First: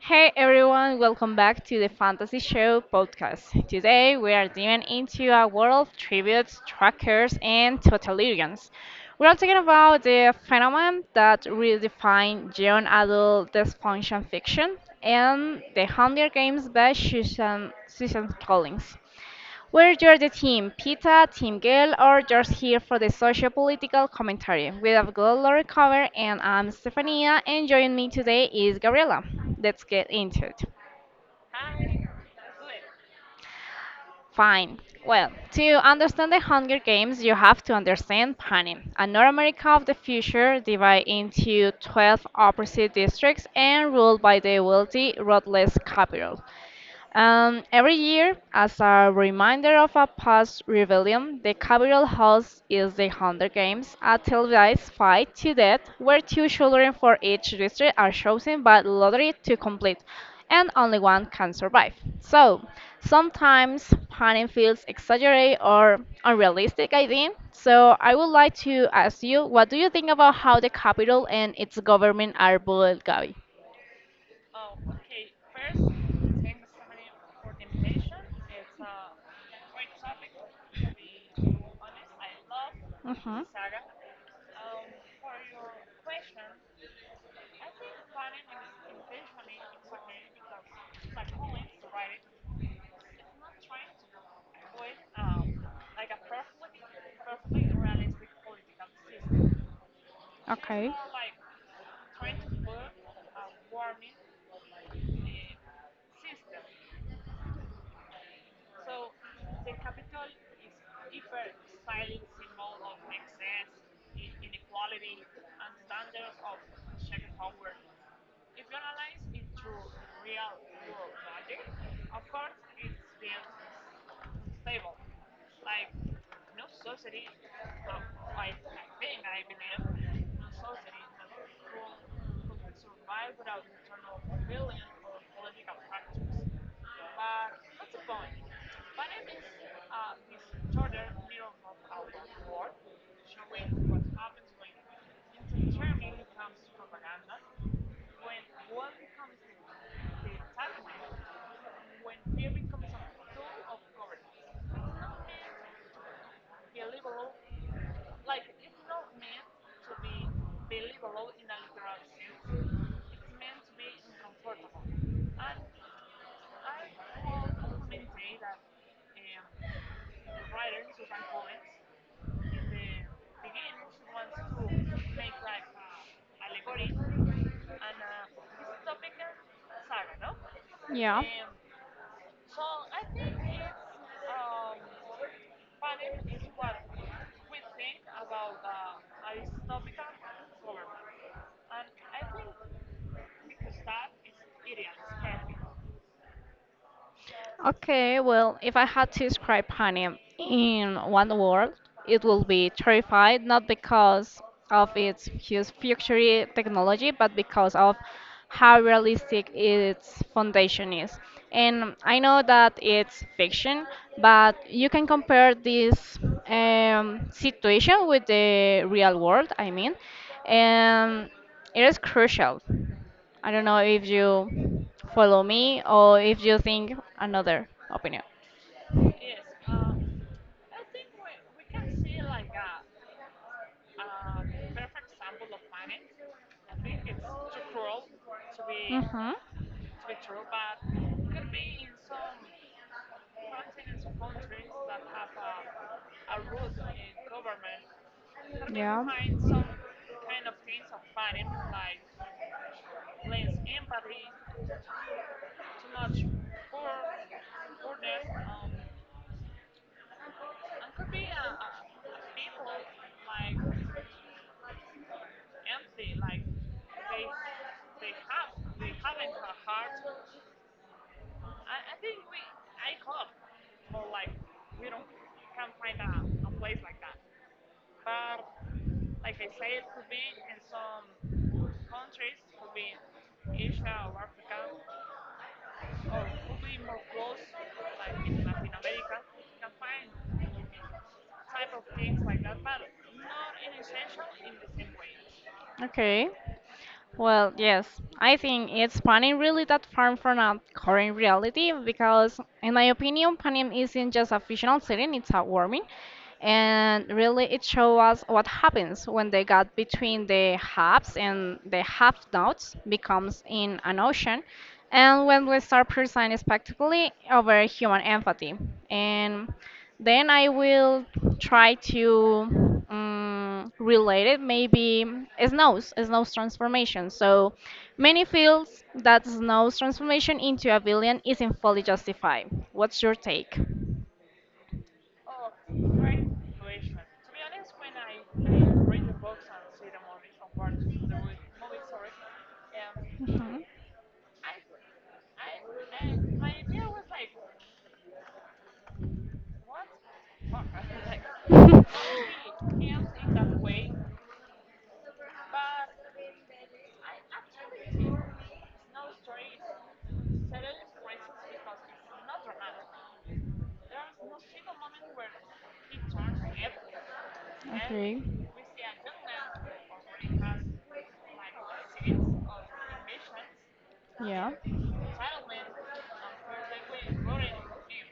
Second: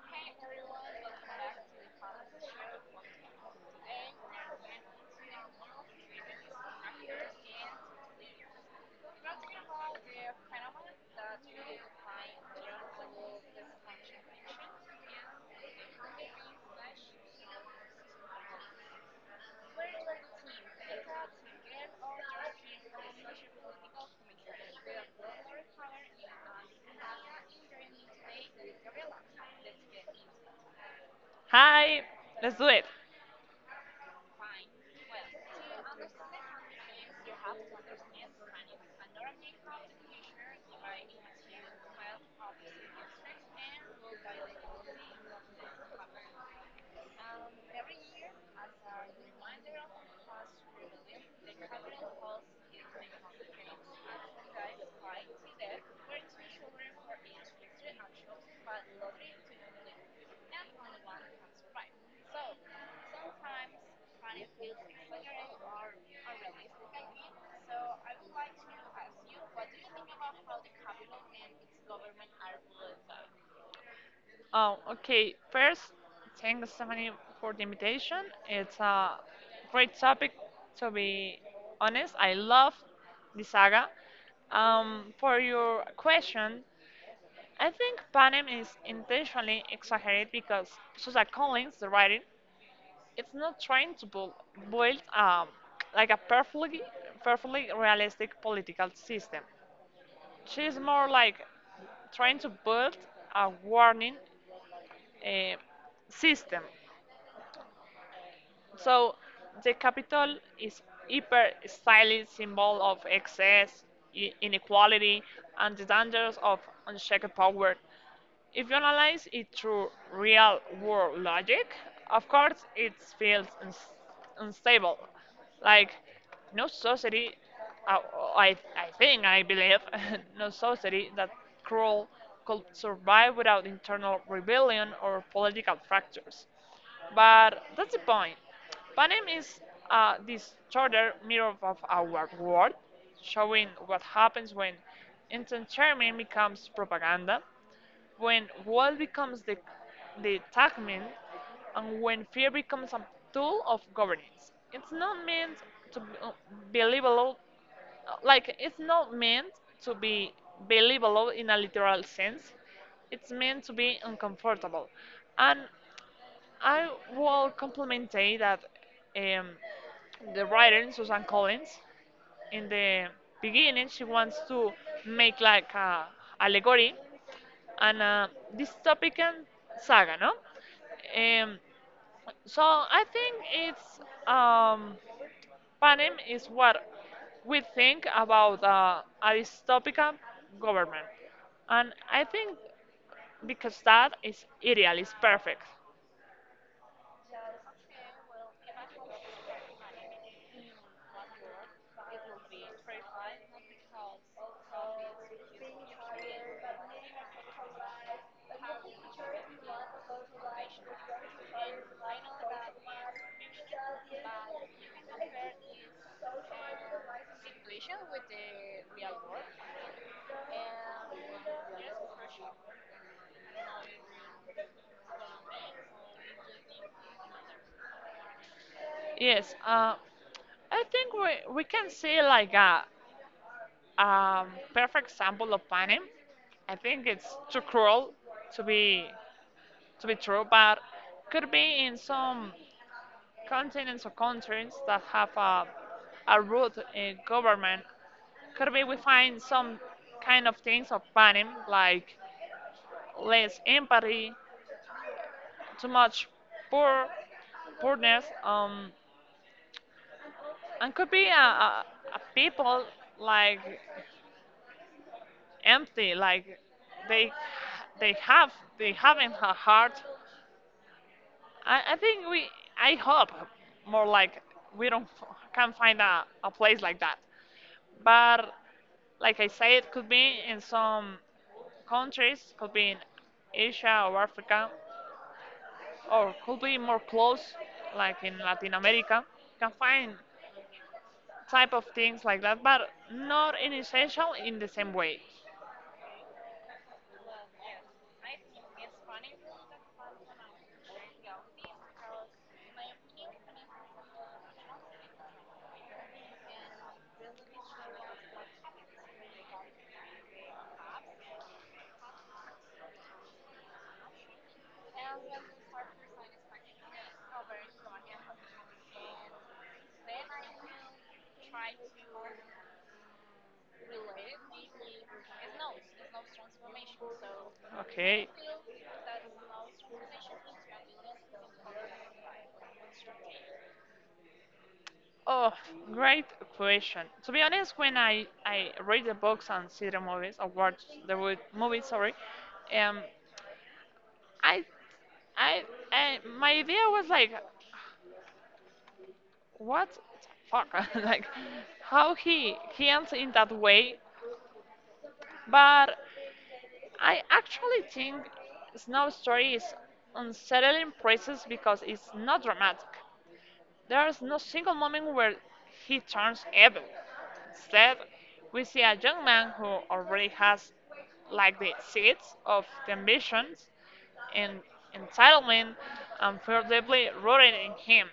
Hey everyone, welcome back to the Fantasy Show podcast. Today we are diving into a world of tributes, trackers, and totalitarians. We are talking about the phenomenon that redefines young adult dysfunction fiction and the Hunger Games by Susan Collins. Where you're the team, pita, team girl, or just here for the social political commentary. We have good Laura cover, and I'm Stefania, and joining me today is Gabriela. Let's get into it. Hi, let's do it. Fine. Well, to understand the Hunger Games, you have to understand Panem, a North America of the future divided into 12 opposite districts and ruled by the wealthy, ruthless capital. Every year, as a reminder of a past rebellion, the capital hosts is the Hunger Games, a televised fight to death where two children for each district are chosen by lottery to complete, and only one can survive. So, sometimes planning feels exaggerated or unrealistic, I think. So, I would like to ask you, what do you think about how the capital and its government are built, Gabi? Oh, okay, first, thanks, Stephanie, for the invitation. It's a great topic, to be honest. I love the saga. For your question, I think Panem is intentionally exaggerated because Susan Collins, the writer, it's not trying to build, like a perfectly realistic political system. She's Okay. more like trying to build a warning uh, system. So the capital is hyper stylized symbol of excess, inequality, and the dangers of unchecked power. If you analyze it through real world logic, of course it feels unstable. Like, no society, uh, I believe, no society that cruel could survive without internal rebellion or political fractures. But that's the point. Panem is this disorder mirror of our world, showing what happens when entertainment becomes propaganda when wall becomes the tagman and when fear becomes a tool of governance. It's not meant to be believable, like it's not meant to be believable in a literal sense. It's meant to be uncomfortable. And I will compliment that um, the writer, Susan Collins, in the beginning she wants to make like a allegory and this dystopian saga, no? Yeah. Um, so I think it's um, Panem is what we think about a dystopian government, and I think because that is ideal, is perfect. Okay, well, if I had to describe Honey in one word, it will be terrified, not because of its huge future technology, but because of how realistic its foundation is. And I know that it's fiction, but you can compare this situation with the real world, I mean, and it is crucial. I don't know if you follow me or if you think another opinion. Yes, I think we can see like a perfect example of Panem. I think it's too cruel to be Mhm. to be true, but could be in some continents or countries that have a root in government. Could be we Yeah. find some kind of things of banning, like less empathy, too much poor poorness, and could be a people like empty, like they they have they haven't a heart. I think we, I hope more like we don't can find a place like that. But like I say, it could be in some countries, could be in Asia or Africa, or could be more close, like in Latin America. Can find type of things like that, but not in essential in the same way. Okay. Well, yes, I think it's Panem really that far from our current reality because, in my opinion, Panem isn't just a fictional setting, it's heartwarming. And really, it shows us what happens when they got between the haves and the have nots becomes in an ocean, and when we start presenting spectacularly over human empathy. And then I will try to relate it maybe snow's transformation. So many Okay. feels that snows transformation into a villain isn't fully justified. What's your take? Oh, great question. To be honest, when I read the books and see the movies, or watch the movies, sorry, um, Mhm. I, I, I, my idea was like, what the fuck? Like, how he ends in that way. But I actually think Snow Story is unsettling process because it's not dramatic. There's no single moment where he turns evil. Instead, Okay. we see a young man who already has like the seeds of the ambitions Yeah. and entitlement and feel deeply rooted in him.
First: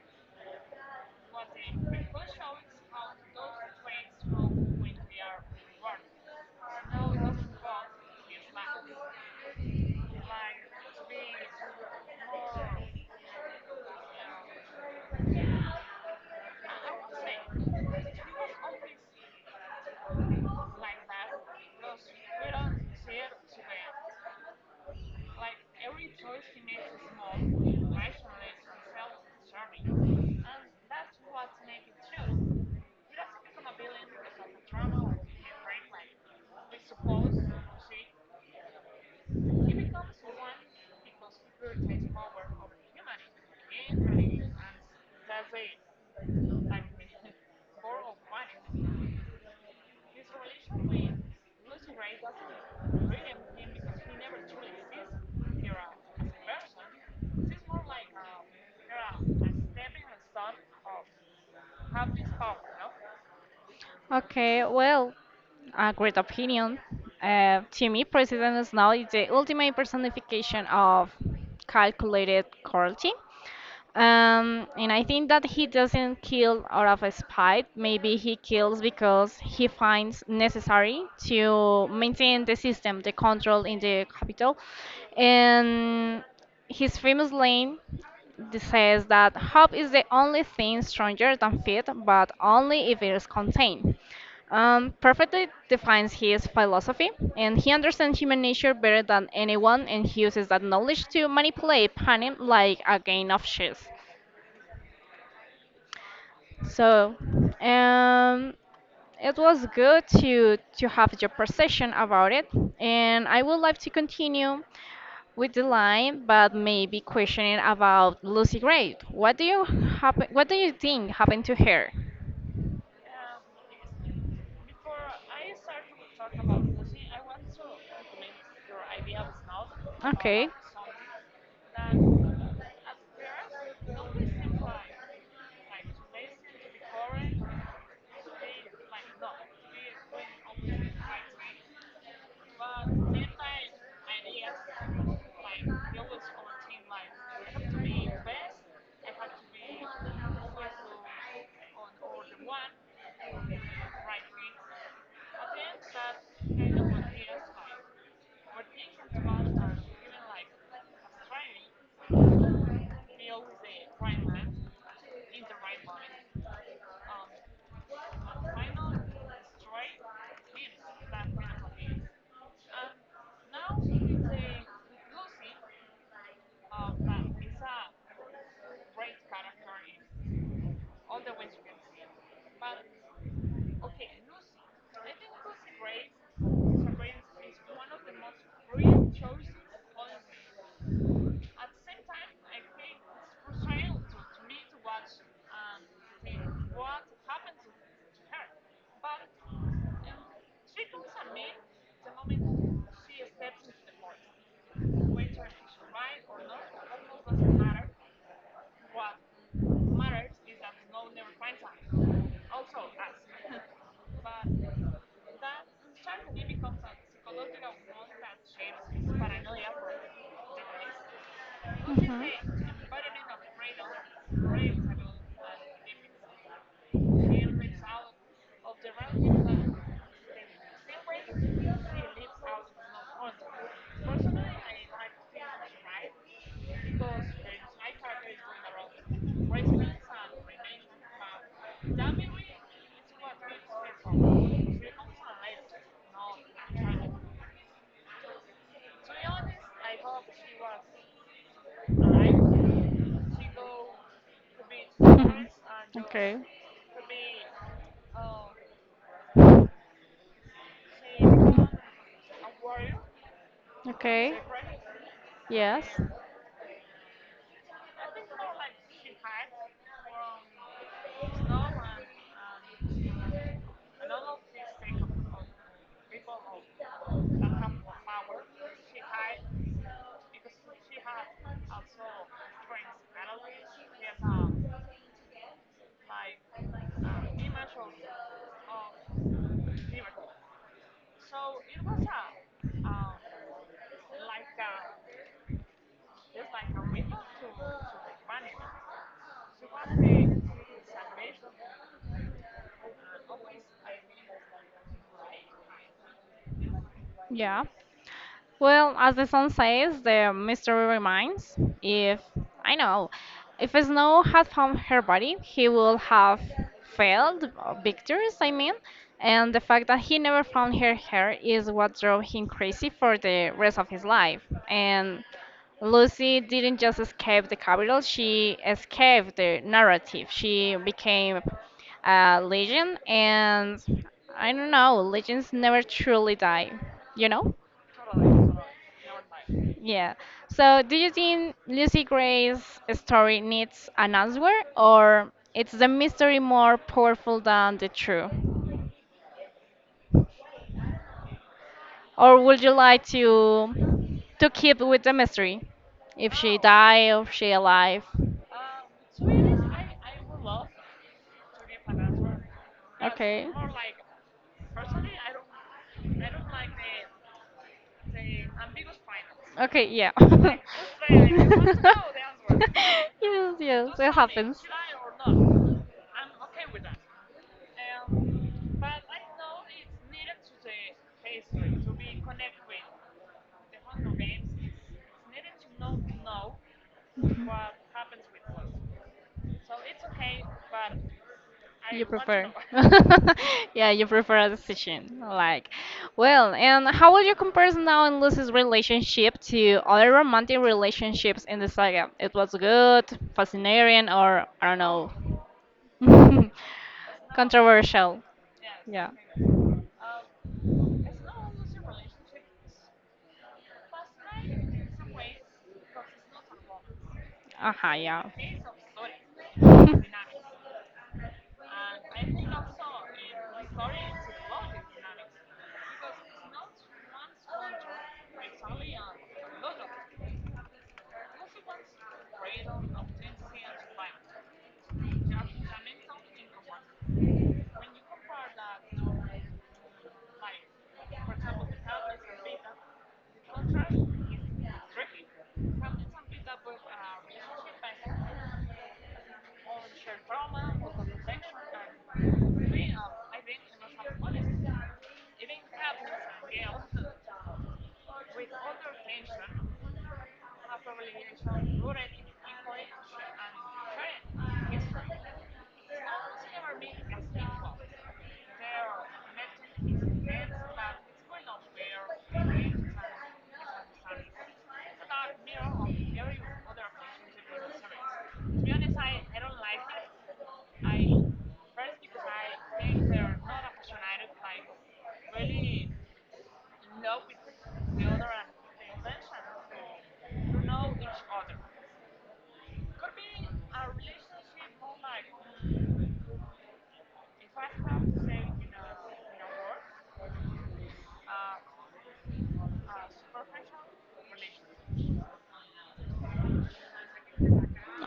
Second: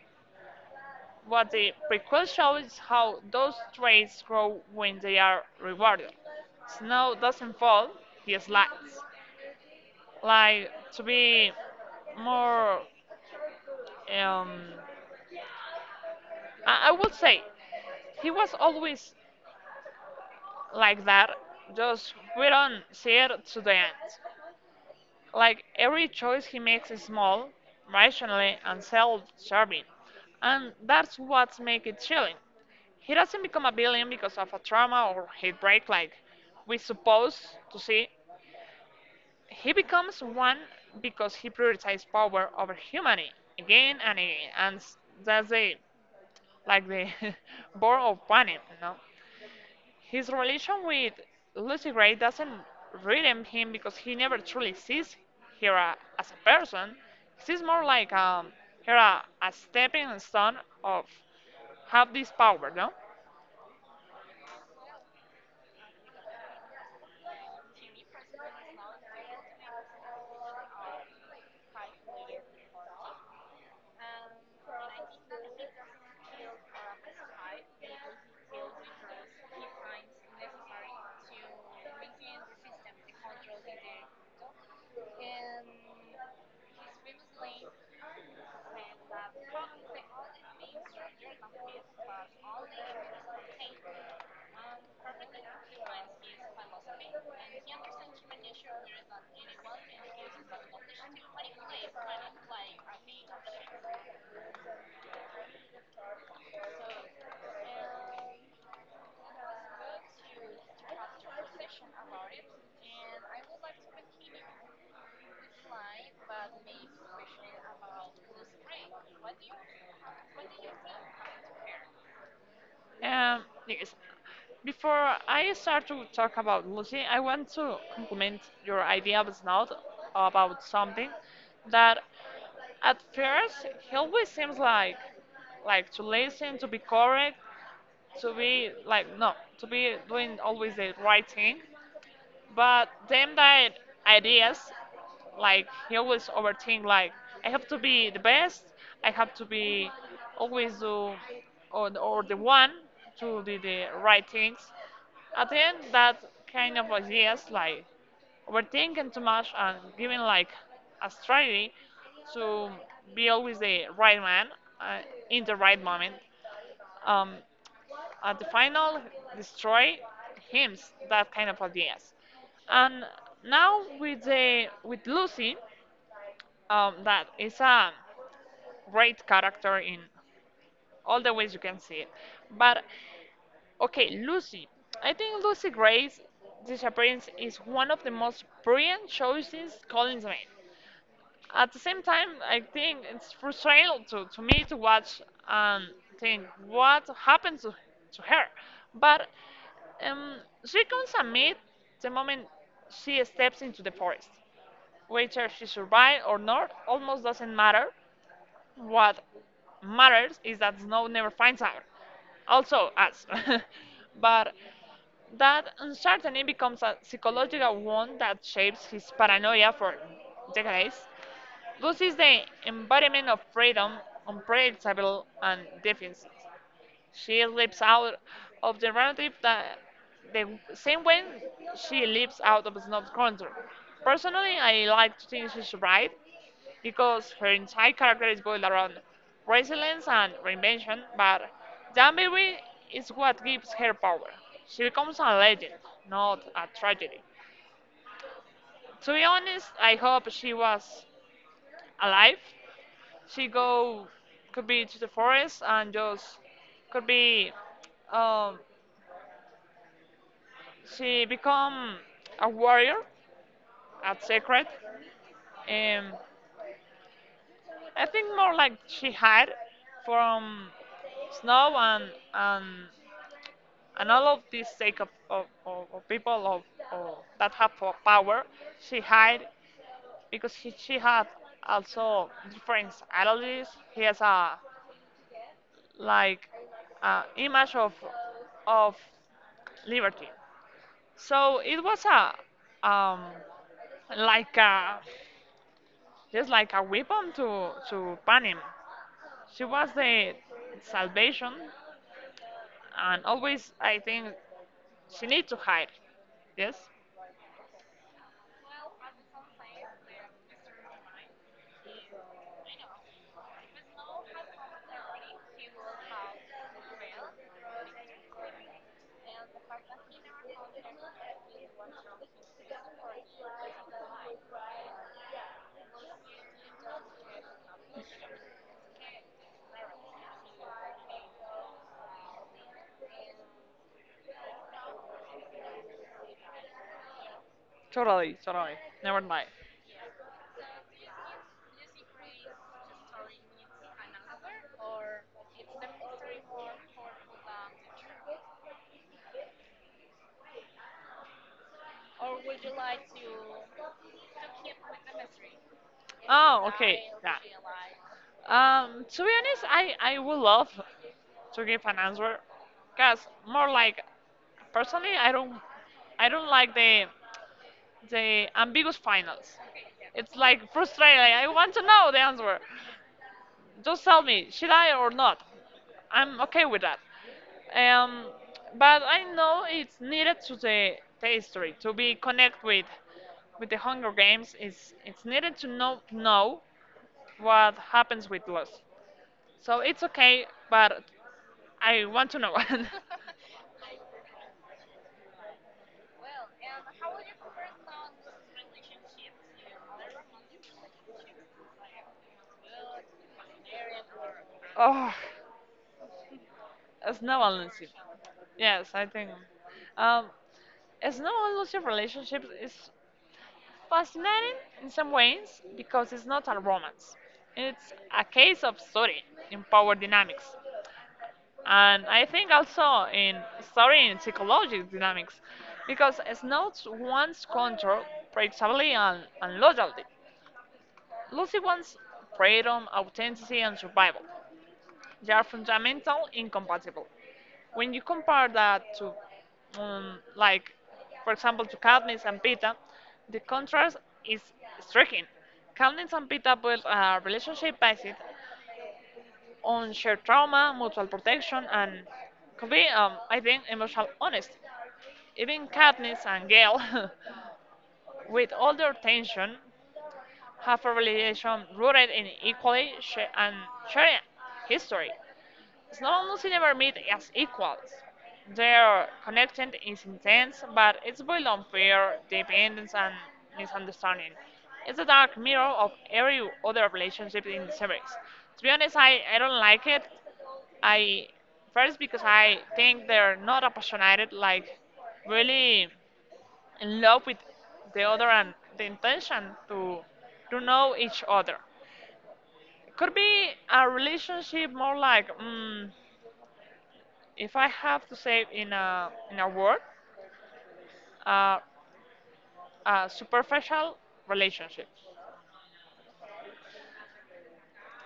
What the prequel shows is how those traits grow when they are rewarded. Snow doesn't fall, he slides. Like, to be more, um, I would say, he was always like that, just we don't see it to the end. Like every choice he makes is small, rationally, and self serving. And that's what makes it chilling. He doesn't become a villain because of a trauma or hate break like we supposed to see. He becomes one because he prioritizes power over humanity again and again. That's the like the born of panic, you know? His relation with Lucy Gray doesn't redeem him because he never truly sees her as a person. He sees more like her a stepping stone of have this power, no? Okay, well, a great opinion. To me, President Snow is the ultimate personification of calculated cruelty. And I think that he doesn't kill out of his spite. Maybe he kills because he finds necessary to maintain the system, the control in the capital. And his famous line. This says that hope is the only thing stronger than faith, but only if it is contained. Perfectly defines his philosophy, and he understands human nature better than anyone, and he uses that knowledge to manipulate panic like a game of chess. So, um, it was good to have your perception about it, and I would like to continue with the line, but maybe questioning about Lucy Gray. What do you happen? What do you think happened to her? Yes. Before I start to talk about Lucy, I want to compliment your idea of Snout about something that at first he always seems like to listen, to be correct, to be like no to be doing always the right thing but them that ideas like he always overthink like I have to be the best I have to be always do or the one to do the right things at the end that kind of ideas like overthinking too much and giving like a strategy to be always the right man uh, in the right moment um, at the final destroy him that kind of ideas and now with the with lucy that is a great character in all the ways you can see it but okay lucy I think lucy gray's disappearance is one of the most brilliant choices collins made. At the same time, I think it's frustrating to me to watch and think what happened to her. But um, she comes amid the moment she steps into the forest. Whether she survives or not almost doesn't matter. What matters is that Snow never finds out. Also, us. But that uncertainty becomes a psychological wound that shapes his paranoia for decades. Thus is the embodiment of freedom, unpredictable and deficient. She slips out of the narrative that the same way she lives out of Snob's control. Personally, I like to think she's right because her entire character is built around resilience and reinvention, but the ambiguity is what gives her power. She becomes a legend, not a tragedy. To be honest, I hope she was alive. She go Could be to the Mhm. forest and Okay. just could be um, she become a warrior at Okay. secret. Yes. Um, I think more like she hide from snow and and all of this sake of people of that have power. She hide because she had also different allergies. He has a like image of liberty. So it was a like a just like a weapon to pan him. She was the salvation, and always I think she needs to hide. Yes, Yeah. Well, as the song says, the mystery remains. If I know, if Snow had found her body, he would have failed victors, I mean, and the fact that he never found her hair is what drove him crazy for the rest of his life. And Lucy didn't just escape the capital, she escaped the narrative. She became a legend, and I don't know, legends never truly die, you know? Totally, never lie. Yeah. So, do you think Lucy Gray's story needs an answer, or it's the mystery more powerful than the truth? Or would you like to keep with the mystery, if she Oh, okay, die or yeah. she alive? To be honest, I would love to give an answer, cause Okay. more like personally I don't like the ambiguous finals. Okay. Yeah. It's like frustrating. Like, I want yes. to know the answer. Yes. Just It tell me, happens. should I or not? I'm okay with that. Um, but I know it's needed to the history to be connect with the Hunger Games. It's needed to know what happens with loss. So it's okay, but You I want to prefer. know. Yeah, you prefer a decision. Like, well, and how would you compare now and Lucy's relationship to other romantic relationships in the saga? It was good, fascinating, or I don't know, Oh, it's no elusive. controversial. Yes, I Yeah. think. Um, It's not almost a relationship. It's fascinating in some ways because it's not a romance. Uh-huh, It's a yeah. case of story in power dynamics. And I think also in story and psychological dynamics because it's not one's control, predictability, and loyalty. Lucy wants freedom, authenticity, and survival. They are fundamental, incompatible. When you compare that to, like, for example, to Cadmus and Pita, the contrast is striking. Cadmus and Pita built a relationship based on shared trauma, mutual protection, and could be, I think, emotional honesty. Even Cadmus and Gale, with all their tension, have a relation rooted in equally sh- and shared history. Slaloms never meet as equals. Their connection is intense, but it's built on fear, dependence, and misunderstanding. It's a dark mirror of every other relationship in the series. To be honest, I don't like it. I first because I think they're not passionate, like really in love with the other and the intention to to know each other. Could be a relationship more like. Mm, if I have to say in a word, uh, superficial relationships.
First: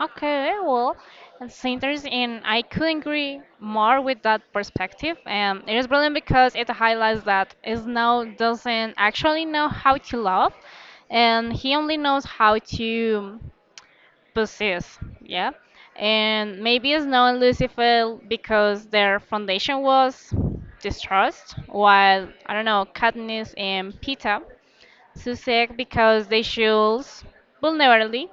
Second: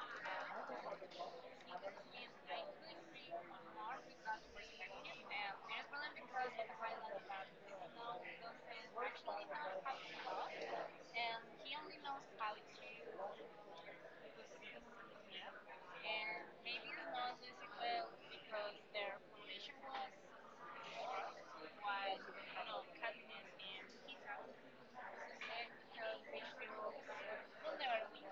Okay, well, it's interesting, and I couldn't agree more with that perspective. It is brilliant because it highlights that Snow doesn't actually know how to love, and he only knows how to. Possess, yeah. And maybe Snow known Lucifer because their foundation was distrust, while I don't know, Katniss and Peeta Susek because they chose vulnerability,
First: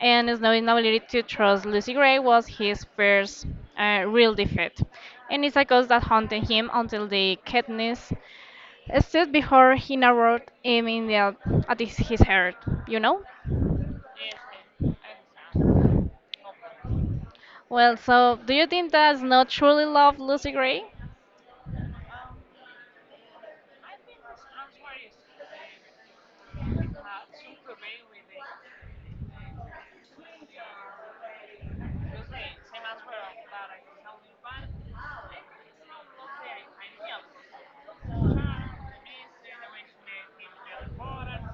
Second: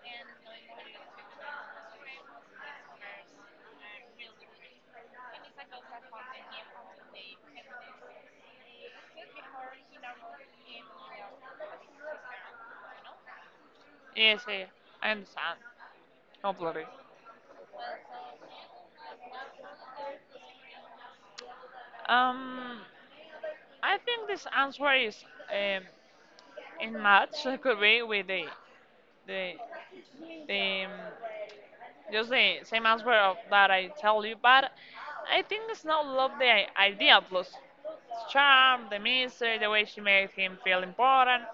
and Snow's inability to trust Lucy Gray was his first real defeat. And it's a ghost that haunted him until the Katniss stood before he narrowed him in the, at his heart, you know? Yes, I understand completely. Well, so do you think that's not truly love, Lucy Gray? Um, I think this answer is um, in match could be with the the just the same answer of that I tell you, but I think it's not love the idea plus it's charm, the mystery, the way she made him feel important.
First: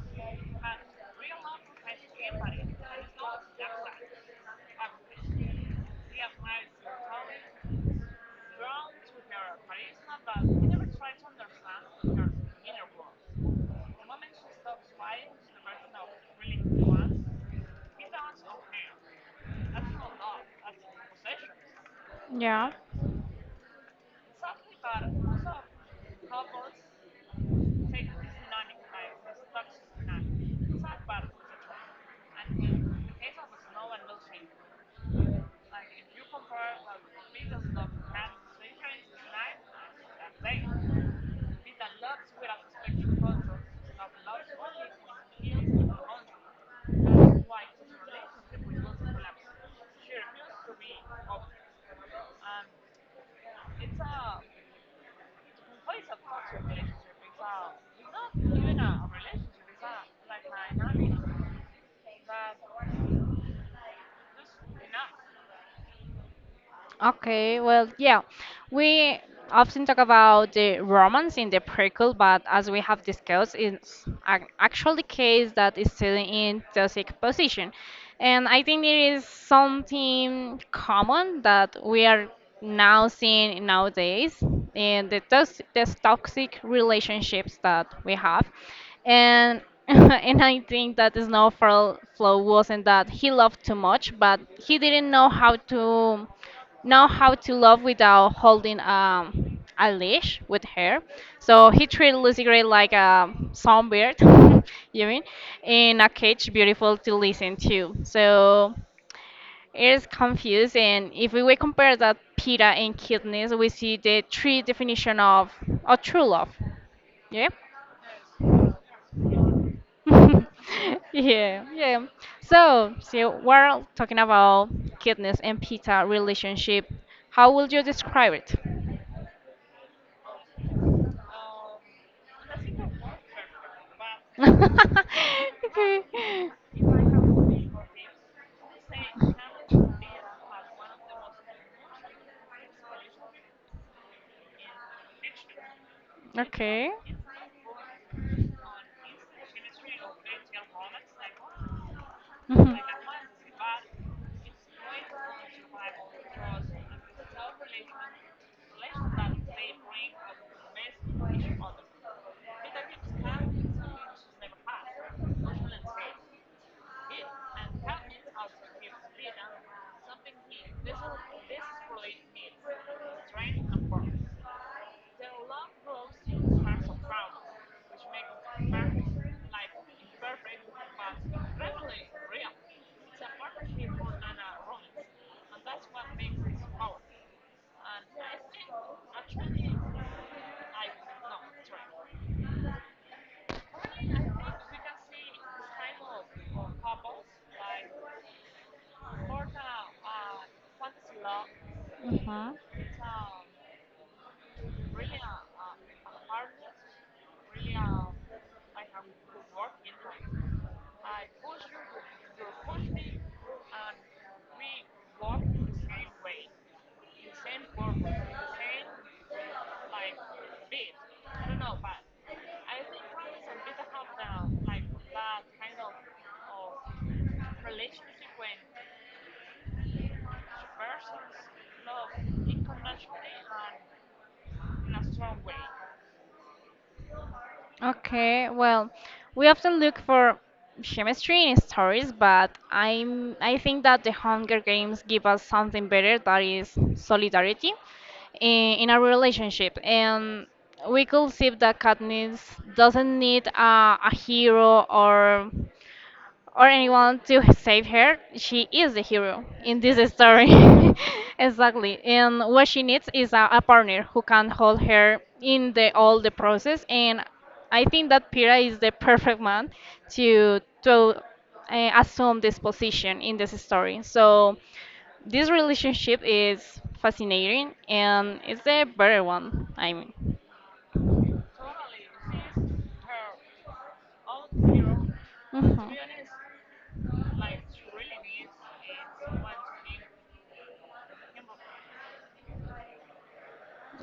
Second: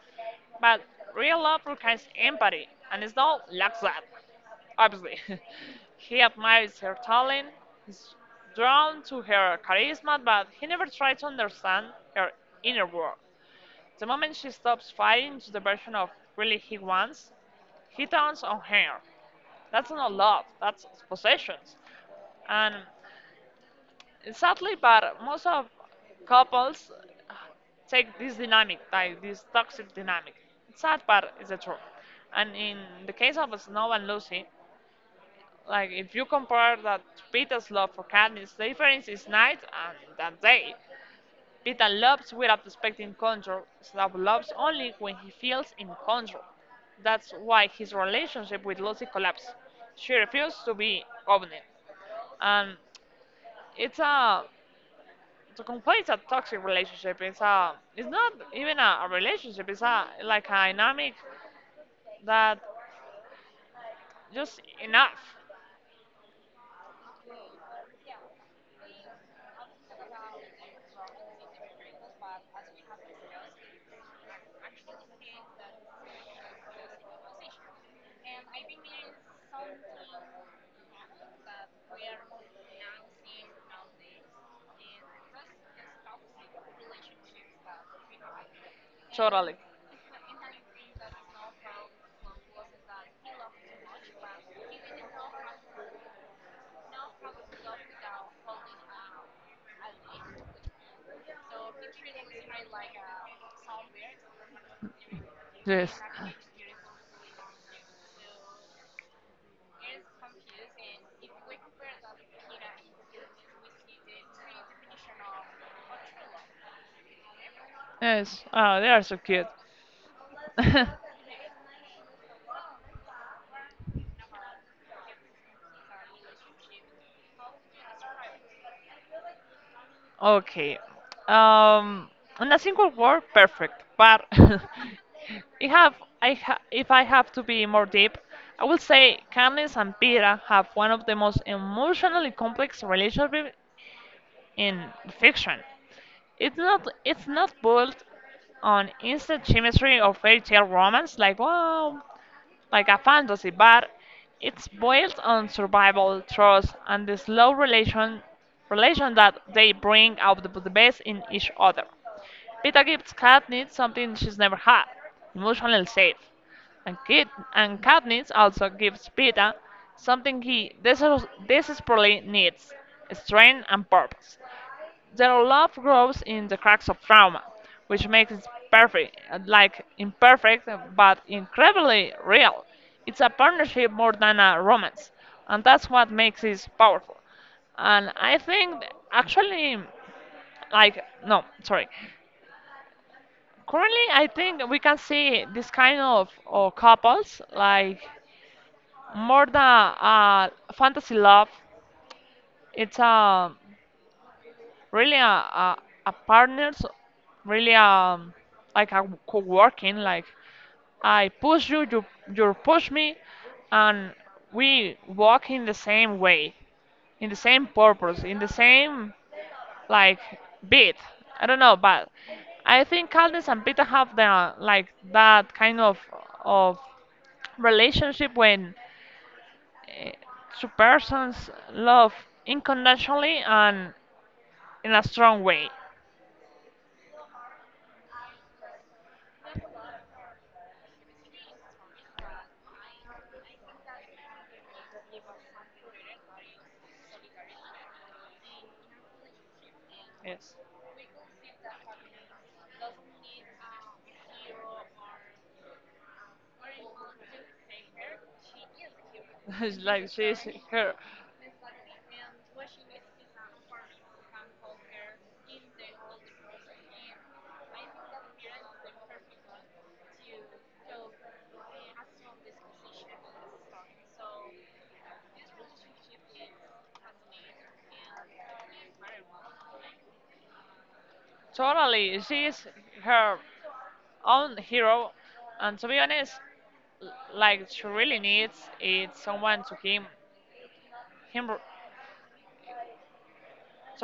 But real love requires empathy, and it's not lacks that, obviously. He admires her talent, he's drawn to her charisma, but he never tried to understand her inner world. The moment she stops fighting to the version of really he wants, he turns on her. That's not love, that's possessions. Yeah. And sadly, but most of couples take this dynamic, like this toxic dynamic. It's sad, but it's the truth. And in the case of Snow and Lucy, like if you compare that to Peter's love for Katniss, the difference is night and that day. Peter loves without expecting control, Snow loves only when he feels in control. That's why his relationship with Lucy collapsed. She refused to be covenant. And it's a to complete it's a toxic relationship. It's not even a relationship. It's a like a dynamic that just enough. Okay, well, yeah, we often talk about the romance in the prequel, but as we have discussed, it's an actual case that is still in toxic position, and I think it is something common that we are now seeing nowadays in the toxic relationships that we have, Totally. and and I think that Snowfall Flow wasn't that he loved too much, but he didn't know how to love without holding a leash with her. So he treated Lucy Gray like a songbird, you mean, Yes. in a cage beautiful to listen to. So it is confused, and if we will compare that Pita and cuteness, we see the three definition of a true love. Yeah. Yes. Oh, they are so cute. yeah, yeah. So, we're talking about cuteness and Pita relationship. How would you describe it? Okay. Um, in a single word, perfect. But I okay. have, I ha if I have to be more deep, I would say Candice and Pira have one of the most emotionally complex relationship in fiction. It's not Okay. it's not built on instant chemistry or fairy tale romance like wow like a fantasy, but it's built on survival, trust, and the slow relation that they bring out the best in each other. Peter gives Katniss something she's never had, emotional safe. And, Kit, and Katniss also gives Peter something he desperately needs, strength and purpose. Their love grows in the cracks of trauma, which makes it perfect, Mhm. like imperfect, but incredibly real. It's a partnership more than a romance, and that's what makes it powerful. And I think, actually, like, no, sorry. Currently, I think we can see this kind of couples, like, more than a fantasy love. Uh huh. It's a really a partners really like a co-working like I push you you push me and we walk in the same way in the same purpose in the same like beat. I don't know, but I think caldas and peter have the like that kind of relationship when two persons love unconditionally and in a strong way, Okay, well, we often look for chemistry in stories, but I think that the Hunger Games give us something better that is solidarity in a relationship. And yes. we could see that Katniss doesn't need a hero or anyone to save her, she is the hero It's in this like she's story. her. exactly. And what she needs is a partner who can hold her in the all the process. And I think that Pira is the perfect man to assume this position in this story. So this relationship is fascinating and it's the better one. I mean. Totally, she's her own hero. And Hmm. to be honest, like she really needs it someone to him.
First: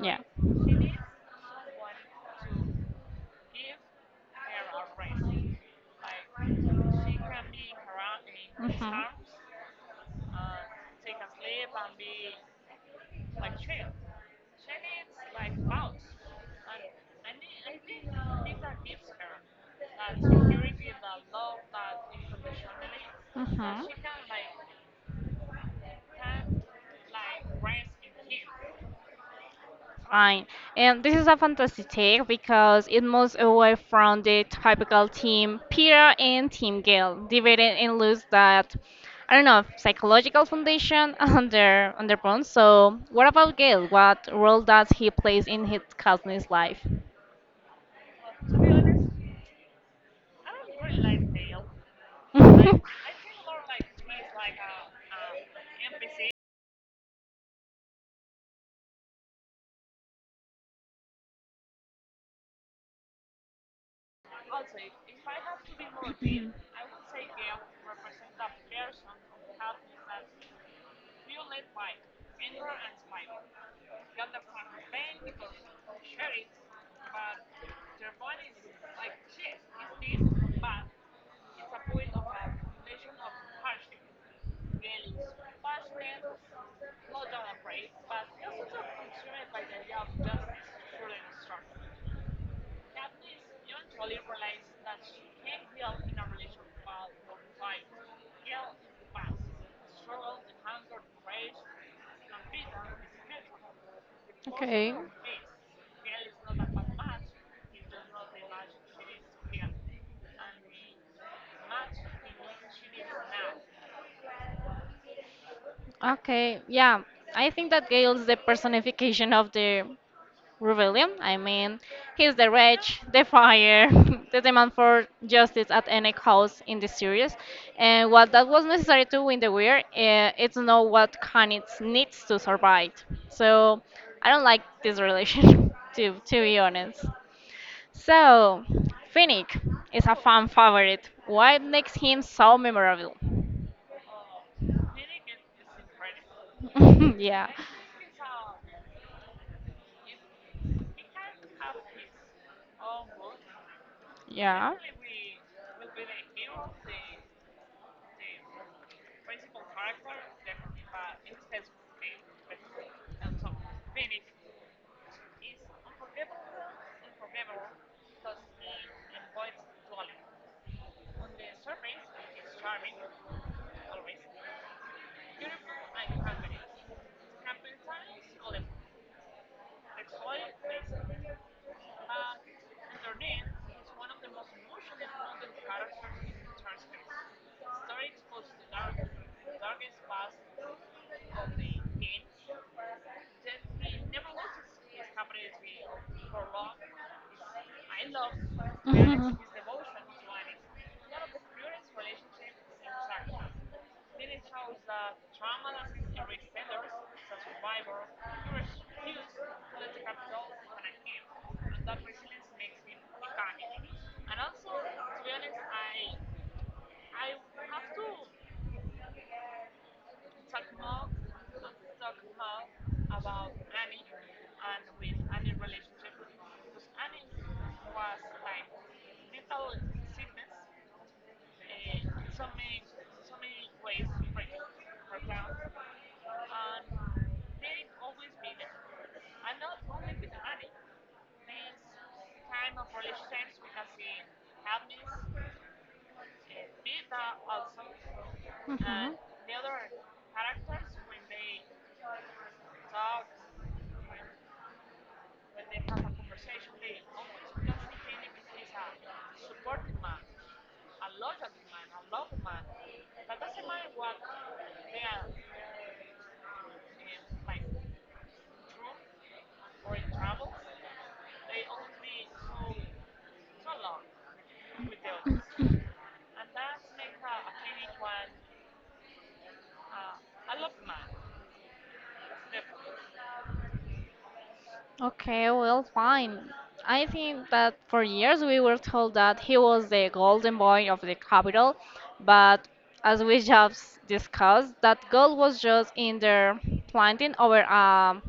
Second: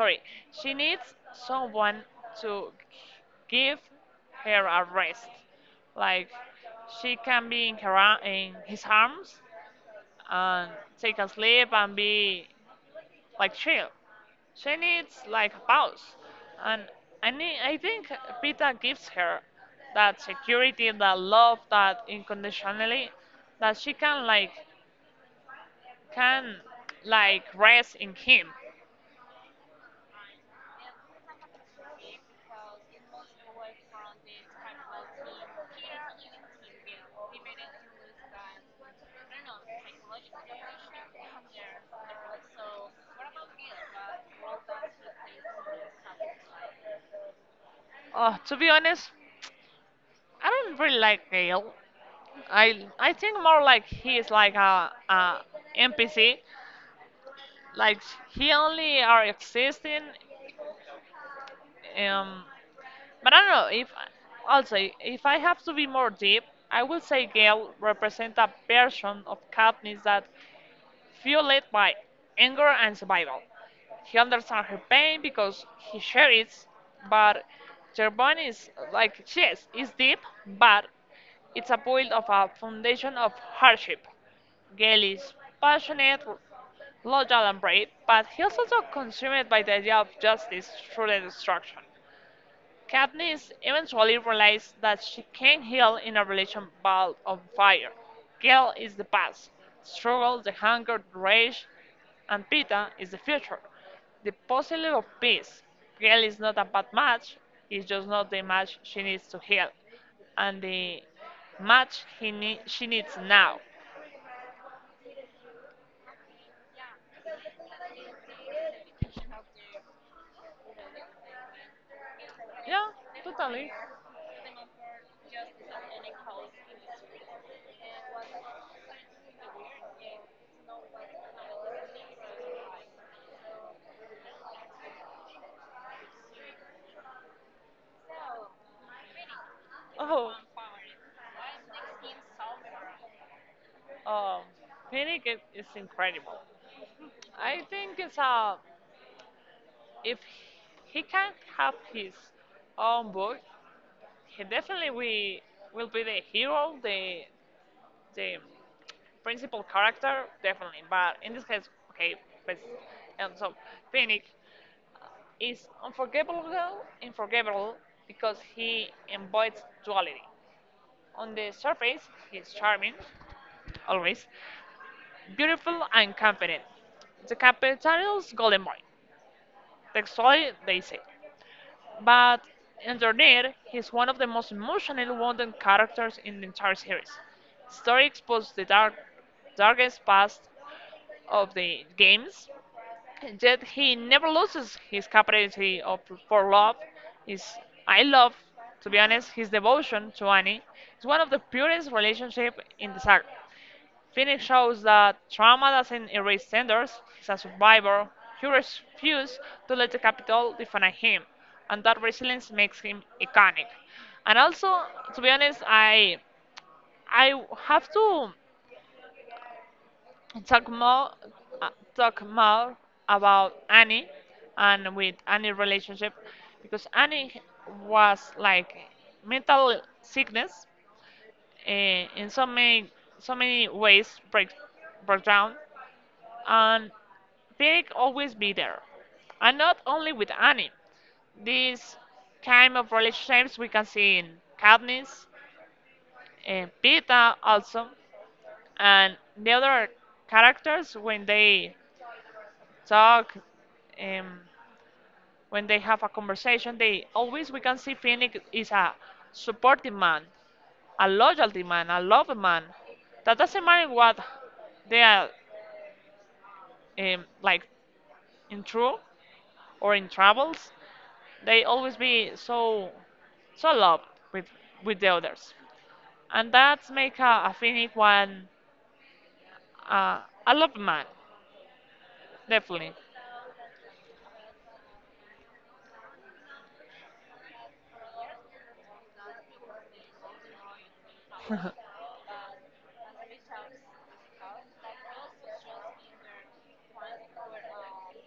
Yeah. she needs someone to give her a rest. Like she can be in his arms and take a sleep and be like chill. She needs like a pause, and I think Pita gives her that security, Mhm. that love, that unconditionally, that Mm-hmm. she can like rest in him. Right. And this is a fantastic take because it moves away from the typical team Peter and team Gale, divided and lose that I don't know psychological foundation under So what about Gale? What role does he plays in his cousin's life? Oh, to be honest, I don't really like Gale. I think more like he is like a NPC. Like he only are existing. Um, But I don't know if also if I have to be more deep, I will say Gale represents a version of Katniss that fueled by anger and survival. He understands her pain because he shares it, but Gervon is like yes, it's deep, but it's a build of a foundation of hardship. Gale is passionate, loyal, and brave, but he's also consumed by the idea of justice through the destruction. Katniss eventually realizes that she can't heal in a relation ball of fire. Gale is the past, struggle, the hunger, the rage, and Pita is the future. The puzzle Okay. of peace. Gale is not a bad match, it's just not the match she needs to heal, and the match she needs now. Okay. Yeah. I think that Gail's the personification of the rebellion. I mean, he's the Yeah, rage, the totally. fire, the demand for justice at any cost in the series. And while that was necessary to win the war, it's not what Kanitz needs to survive. So I don't like this relation, to, be honest. So, Finnick is a Oh, fan favorite. What makes him so memorable? um, Phoenix is incredible. yeah. I think it's if he can have his own book, he Yeah. definitely we will be the hero, the principal character, definitely. But in this case, okay, but and so Phoenix is unforgivable, unforgivable because he embodies duality. On the surface, he's charming, always beautiful and confident. The capital's golden boy, textually they say. But underneath, he's one of the most emotional wounded characters in the entire series. Story exposes the darkest past of the games, yet he never loses his capacity for love. His, I love, to be honest, his devotion to Annie is one of the purest relationships in the saga. Phoenix shows that trauma doesn't erase tenders. He's a survivor who refuses to let the capital define him, and that resilience makes him iconic. And also, to be honest, I have to talk more uh, talk more about Annie and with Annie relationship because Annie was like mental sickness uh, in so many ways break down and Pig always be there and not only with Annie these kind of relationships we can see in Katniss and Pita also and the other characters when they talk. Um, when they have a conversation, they always we can see Phoenix is a supportive man, a loyalty man, a loving man. That doesn't matter what they are like in true or in troubles. They always be so loved with with the others, and that's make a Phoenix one uh, a loving man, definitely. Okay, well, fine. I think that for years we were told that he was the golden boy of the capital, but as we just discussed, that gold was just in there planting over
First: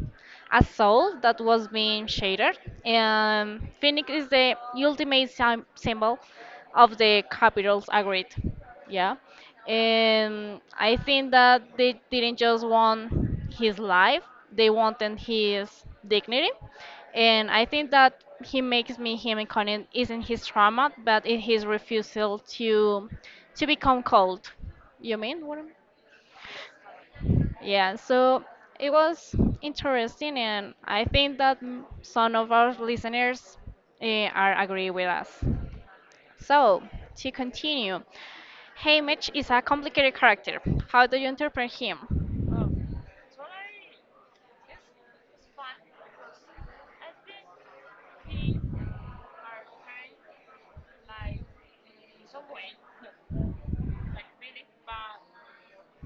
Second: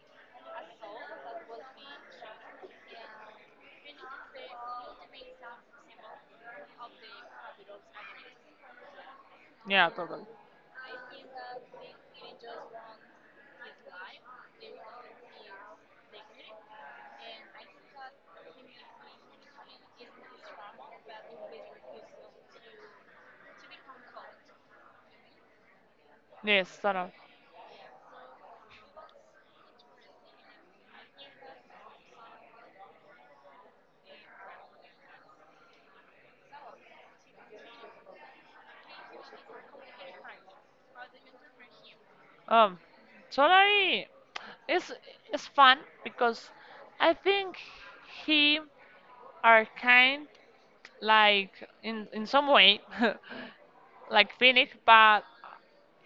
a soul that was being shattered. And Phoenix is the ultimate symbol of the capital's agreed. Yeah. Yeah, totally. And I think that they didn't just want his life, they wanted his dignity, and I think that he makes me him incarnate isn't his trauma but in his refusal to become cold, you mean what Yes, sort. yeah, so it was interesting and I think that some of our listeners are agree with us, so to continue, Haymitch is a complicated character, how do you interpret him? Um, Solari is is fun because I think he are kind like in some way like Phoenix, but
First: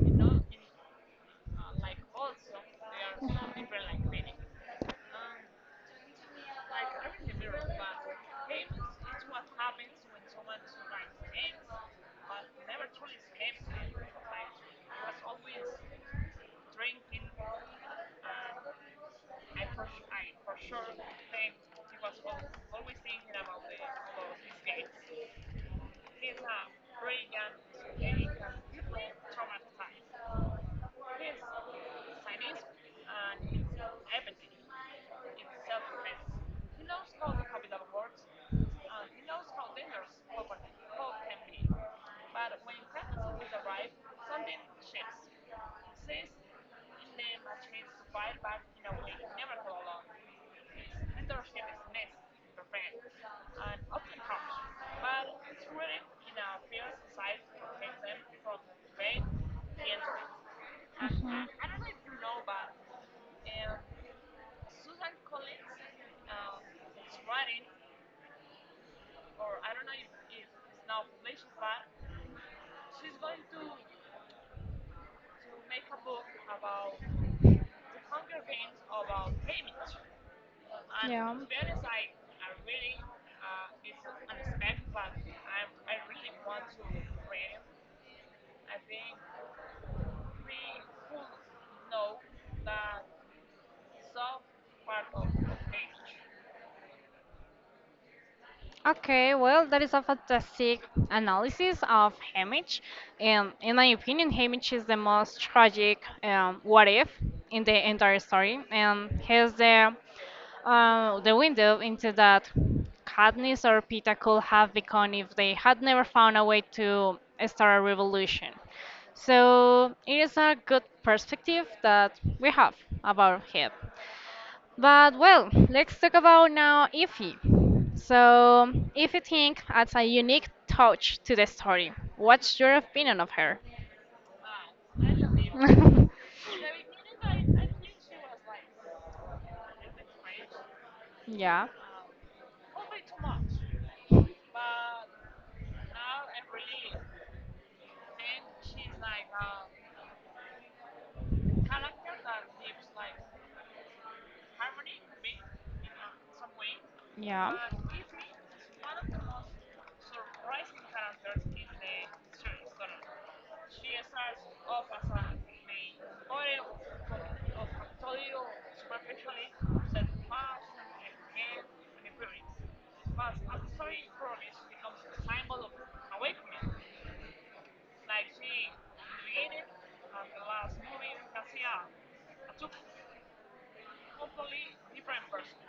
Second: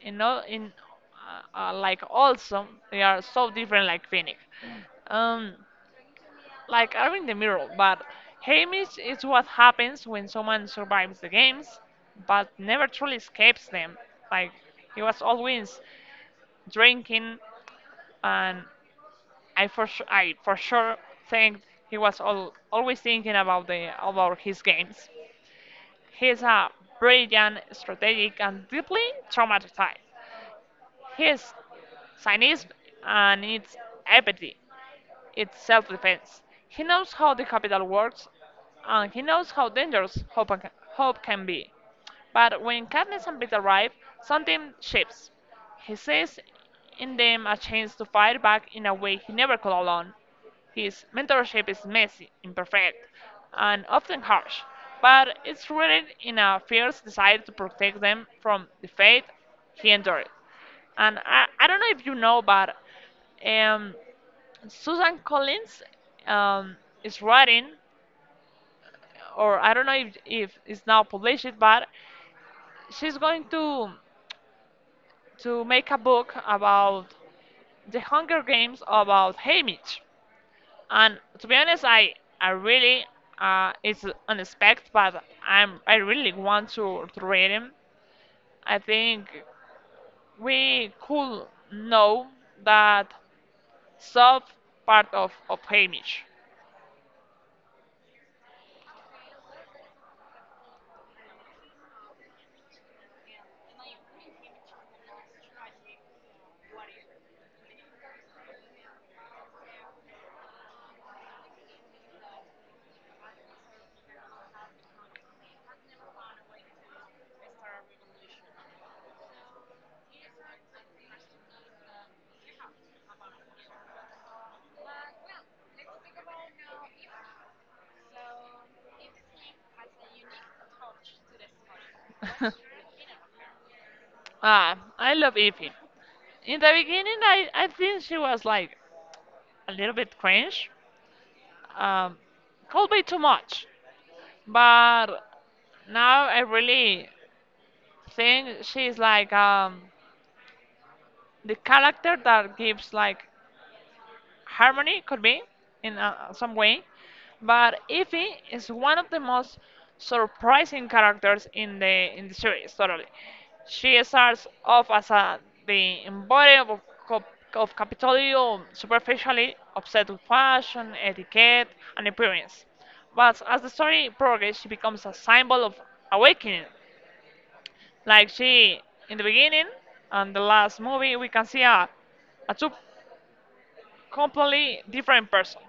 you know in like also they are so different like Phoenix. Um, like are in the mirror, but Hamish is what happens when someone survives the games, but never truly escapes them. Like he was always drinking and I for sure think he was al always thinking about the about his games. He is a brilliant, strategic, and deeply traumatized. His cynicism and its apathy it's self defense. He knows how the capital works, and he knows how dangerous hope can be. But when Katniss and Pete arrive, something shifts. He sees in them a chance to fight back in a way he never could alone. His mentorship is messy, imperfect, and often harsh, but it's rooted in a fierce desire to protect them from the fate he endured. And I don't know if you know, but um, Susan Collins um, is writing, or I don't know if it's now published, but she's going to make a book about the Hunger Games about Haymitch. And Yeah. to be honest, I really it's unexpected, but I really want to read him. I think we could know that sub part of Haymitch. Okay, well, that is a fantastic analysis of Hamish. And in my opinion, Hamish is the most tragic what if in the entire story. And has the window into that Katniss or Peeta could have become if they had never found a way to start a revolution. So it is a good perspective that we have about him. But well, let's talk about now Ify. So, Ify Think adds a unique touch to the story. What's your opinion of her? Ah, I love Ify. In the beginning, I think she was like a little bit cringe, yeah, um, could be too much. But now I really think she's like the character that gives like harmony could be in some way, yeah. but Ify is one of the most surprising characters in the series totally. She starts off as the embodiment of Capitolio superficially obsessed with fashion, etiquette, and appearance. But as the story progresses, she becomes a symbol of awakening. Like she, in the beginning and the last movie, we can see a two completely different person.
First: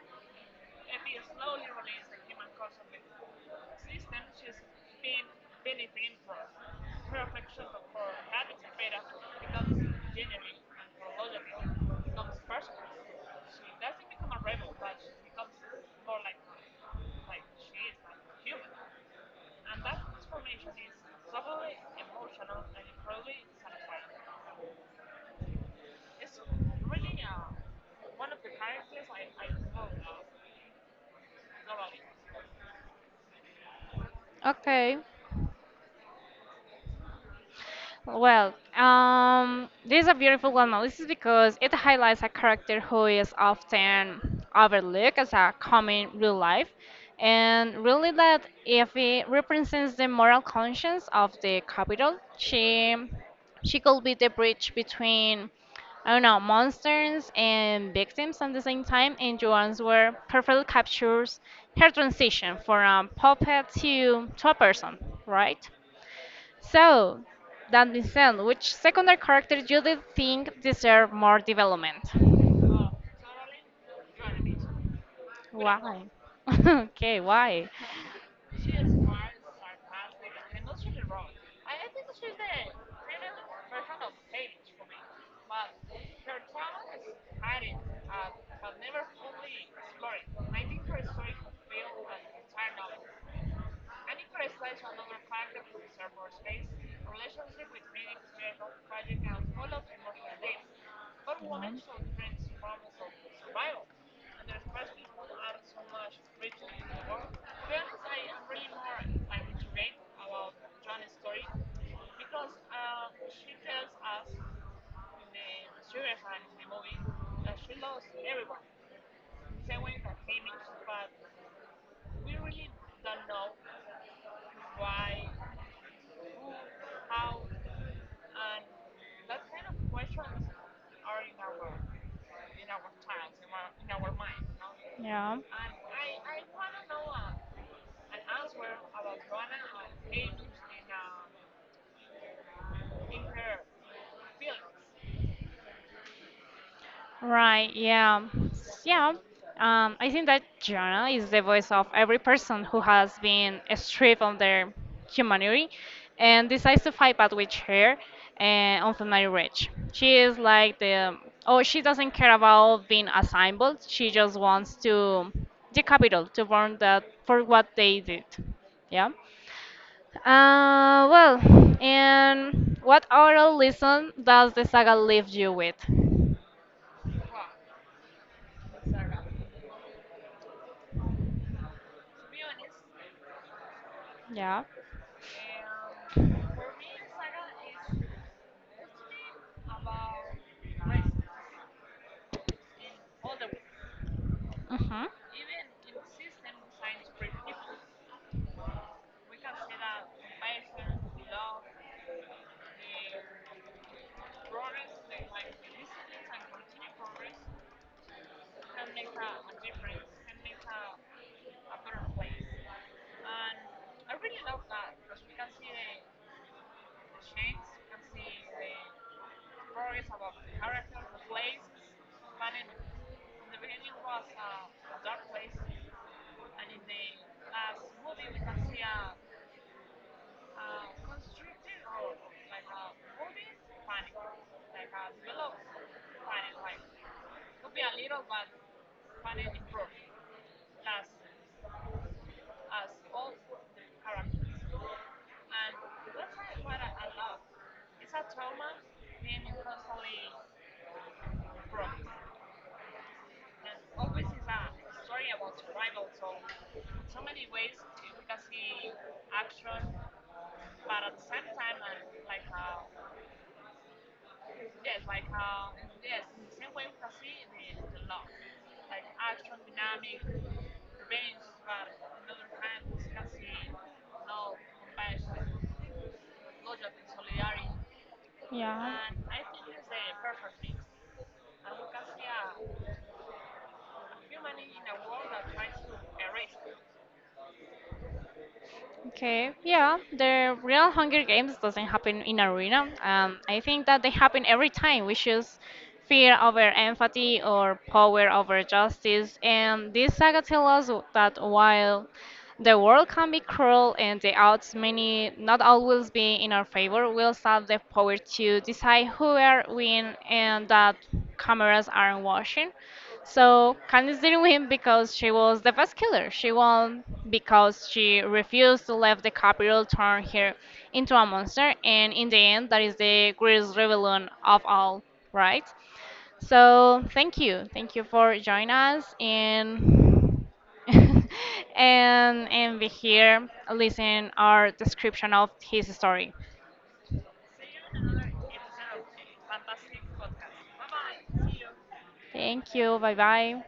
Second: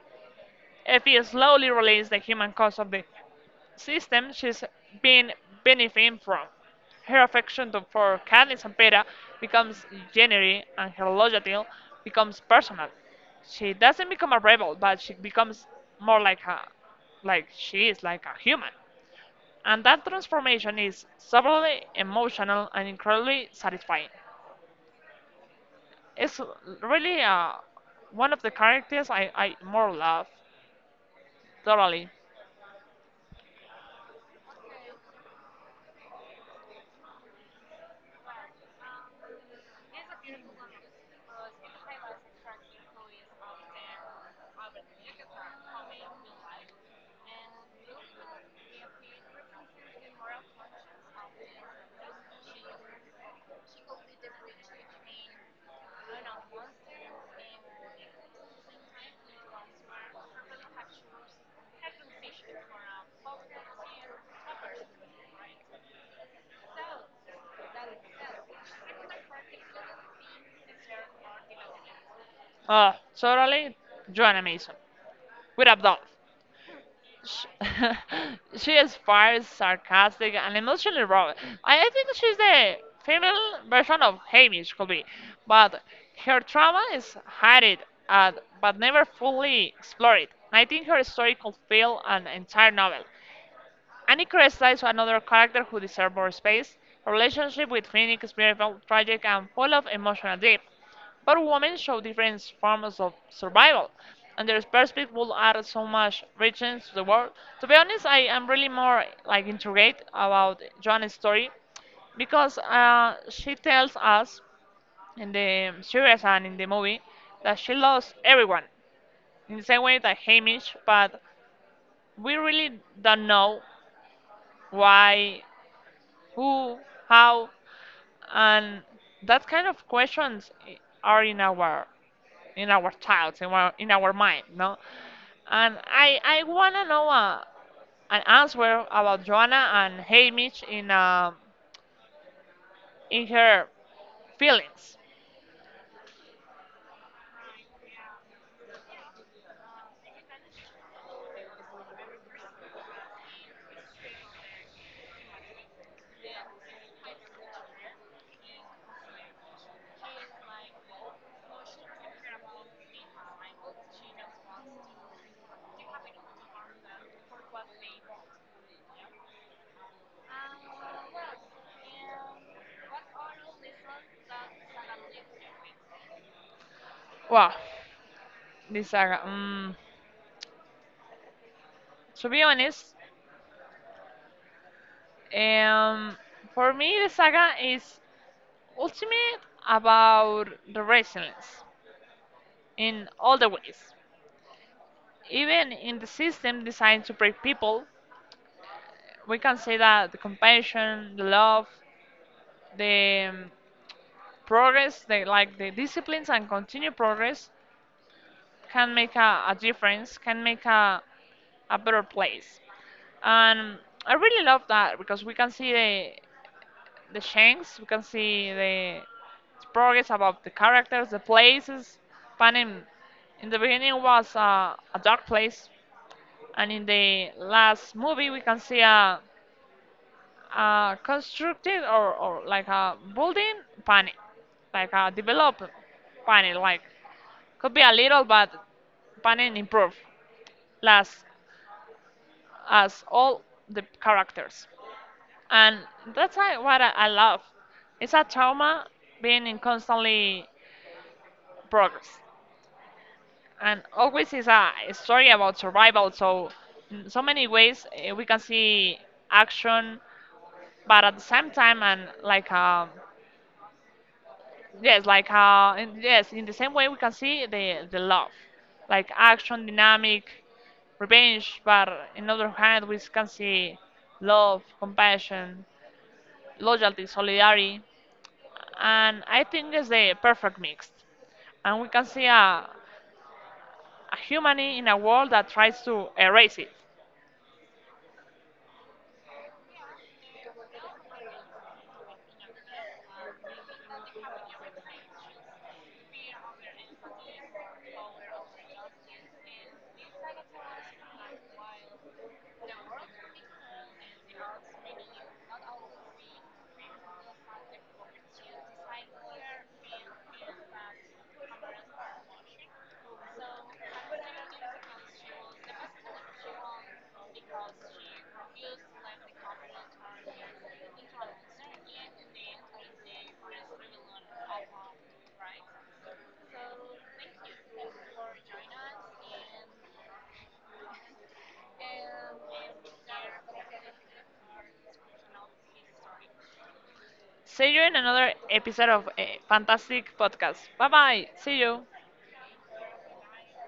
Effie slowly realizes the human cost of the system she's been benefiting from. Her affection for Candice and Peta becomes genuine and her loyalty becomes personal. She doesn't become a rebel, but she becomes more like a like she is like a human. And that transformation is subtly emotional and incredibly satisfying. It's really one of the characters I more love, totally. Okay. Well, this is a beautiful one, Melissa, because it highlights a character who is often overlooked as a common real life, and really that if it represents the moral conscience of the capital, she could be the bridge between I don't know monsters and victims at the same time, and Joanne's work perfectly captures her transition from a puppet to a person, right? So, that being said, which secondary character do you think deserve more development? Oh, totally. Joanna Mason. With abdominals. Why? okay, She, why? she is fiery, sarcastic, and emotionally raw. I think she's the female version of Hamish, could be. But her trauma is hidden, at, but never fully explored. I think her story could fill an entire novel. Annika slides another character who deserves more space. Her relationship with Phoenix is beautiful, tragic, and full of emotional depth. But women show different forms of survival, and their perspective will add so much richness to the world. To be honest, I am really more like intrigued about Joanne's story because she tells us in the series and in the movie that she lost everyone in the same way that Hamish, but we really don't know why, who, how, and that kind of questions are in our thoughts, in our mind, no? Yeah. And I wanna know an answer about Joanna and Hamish in her feelings. Right, yeah. Yeah. I think that Jonah is the voice of every person who has been stripped of their humanity and decides to fight back with her and on Family Ridge. She is like the oh she doesn't care about being a symbol, she just wants to the capital to burn that for what they did. Yeah. Uh, well and what oral lesson does the saga leave you with? Wow, this saga. To be honest, Yeah. um, for me the saga is ultimate about the resilience in all the ways. Mhm. Even in the system designed to break people, we can say that the compassion, the love, the progress, like the disciplines and continued progress can make a difference, can make a better place. And I really love that because we can see the changes, we can see the progress about the characters, the places. Panem in the beginning was a dark place, and in the last movie we can see a constructed or like a building panel, like a developed panel, like could be a little but panel improve last as all the characters. And that's what I love. It's a trauma being in constantly progress. And always is a story about survival, so in so many ways we can see action, but at the same time and like a. Yes, like yes, in the same way we can see the love, like action, dynamic, revenge. But in other hand, we can see love, compassion, loyalty, solidarity, Yeah. and I think it's the perfect mix. And we can see a human in a world that tries to erase it. Okay, yeah, the real Hunger Games doesn't happen in arena. I think that they happen every time. We choose fear over empathy or power over justice. And this saga tells us that while the world can be cruel and the odds may not always be in our favor, we'll have the power to decide who are win and that cameras aren't watching. So Candice didn't win because she was the best killer. She won because she refused to let the capital turn her into a monster, and in the end, that is the greatest rebellion of all, right? So thank you for joining us and and be here, listen our description of his story. See you in another episode of a Fantastic Podcast. Bye bye. See you. Thank you, bye bye.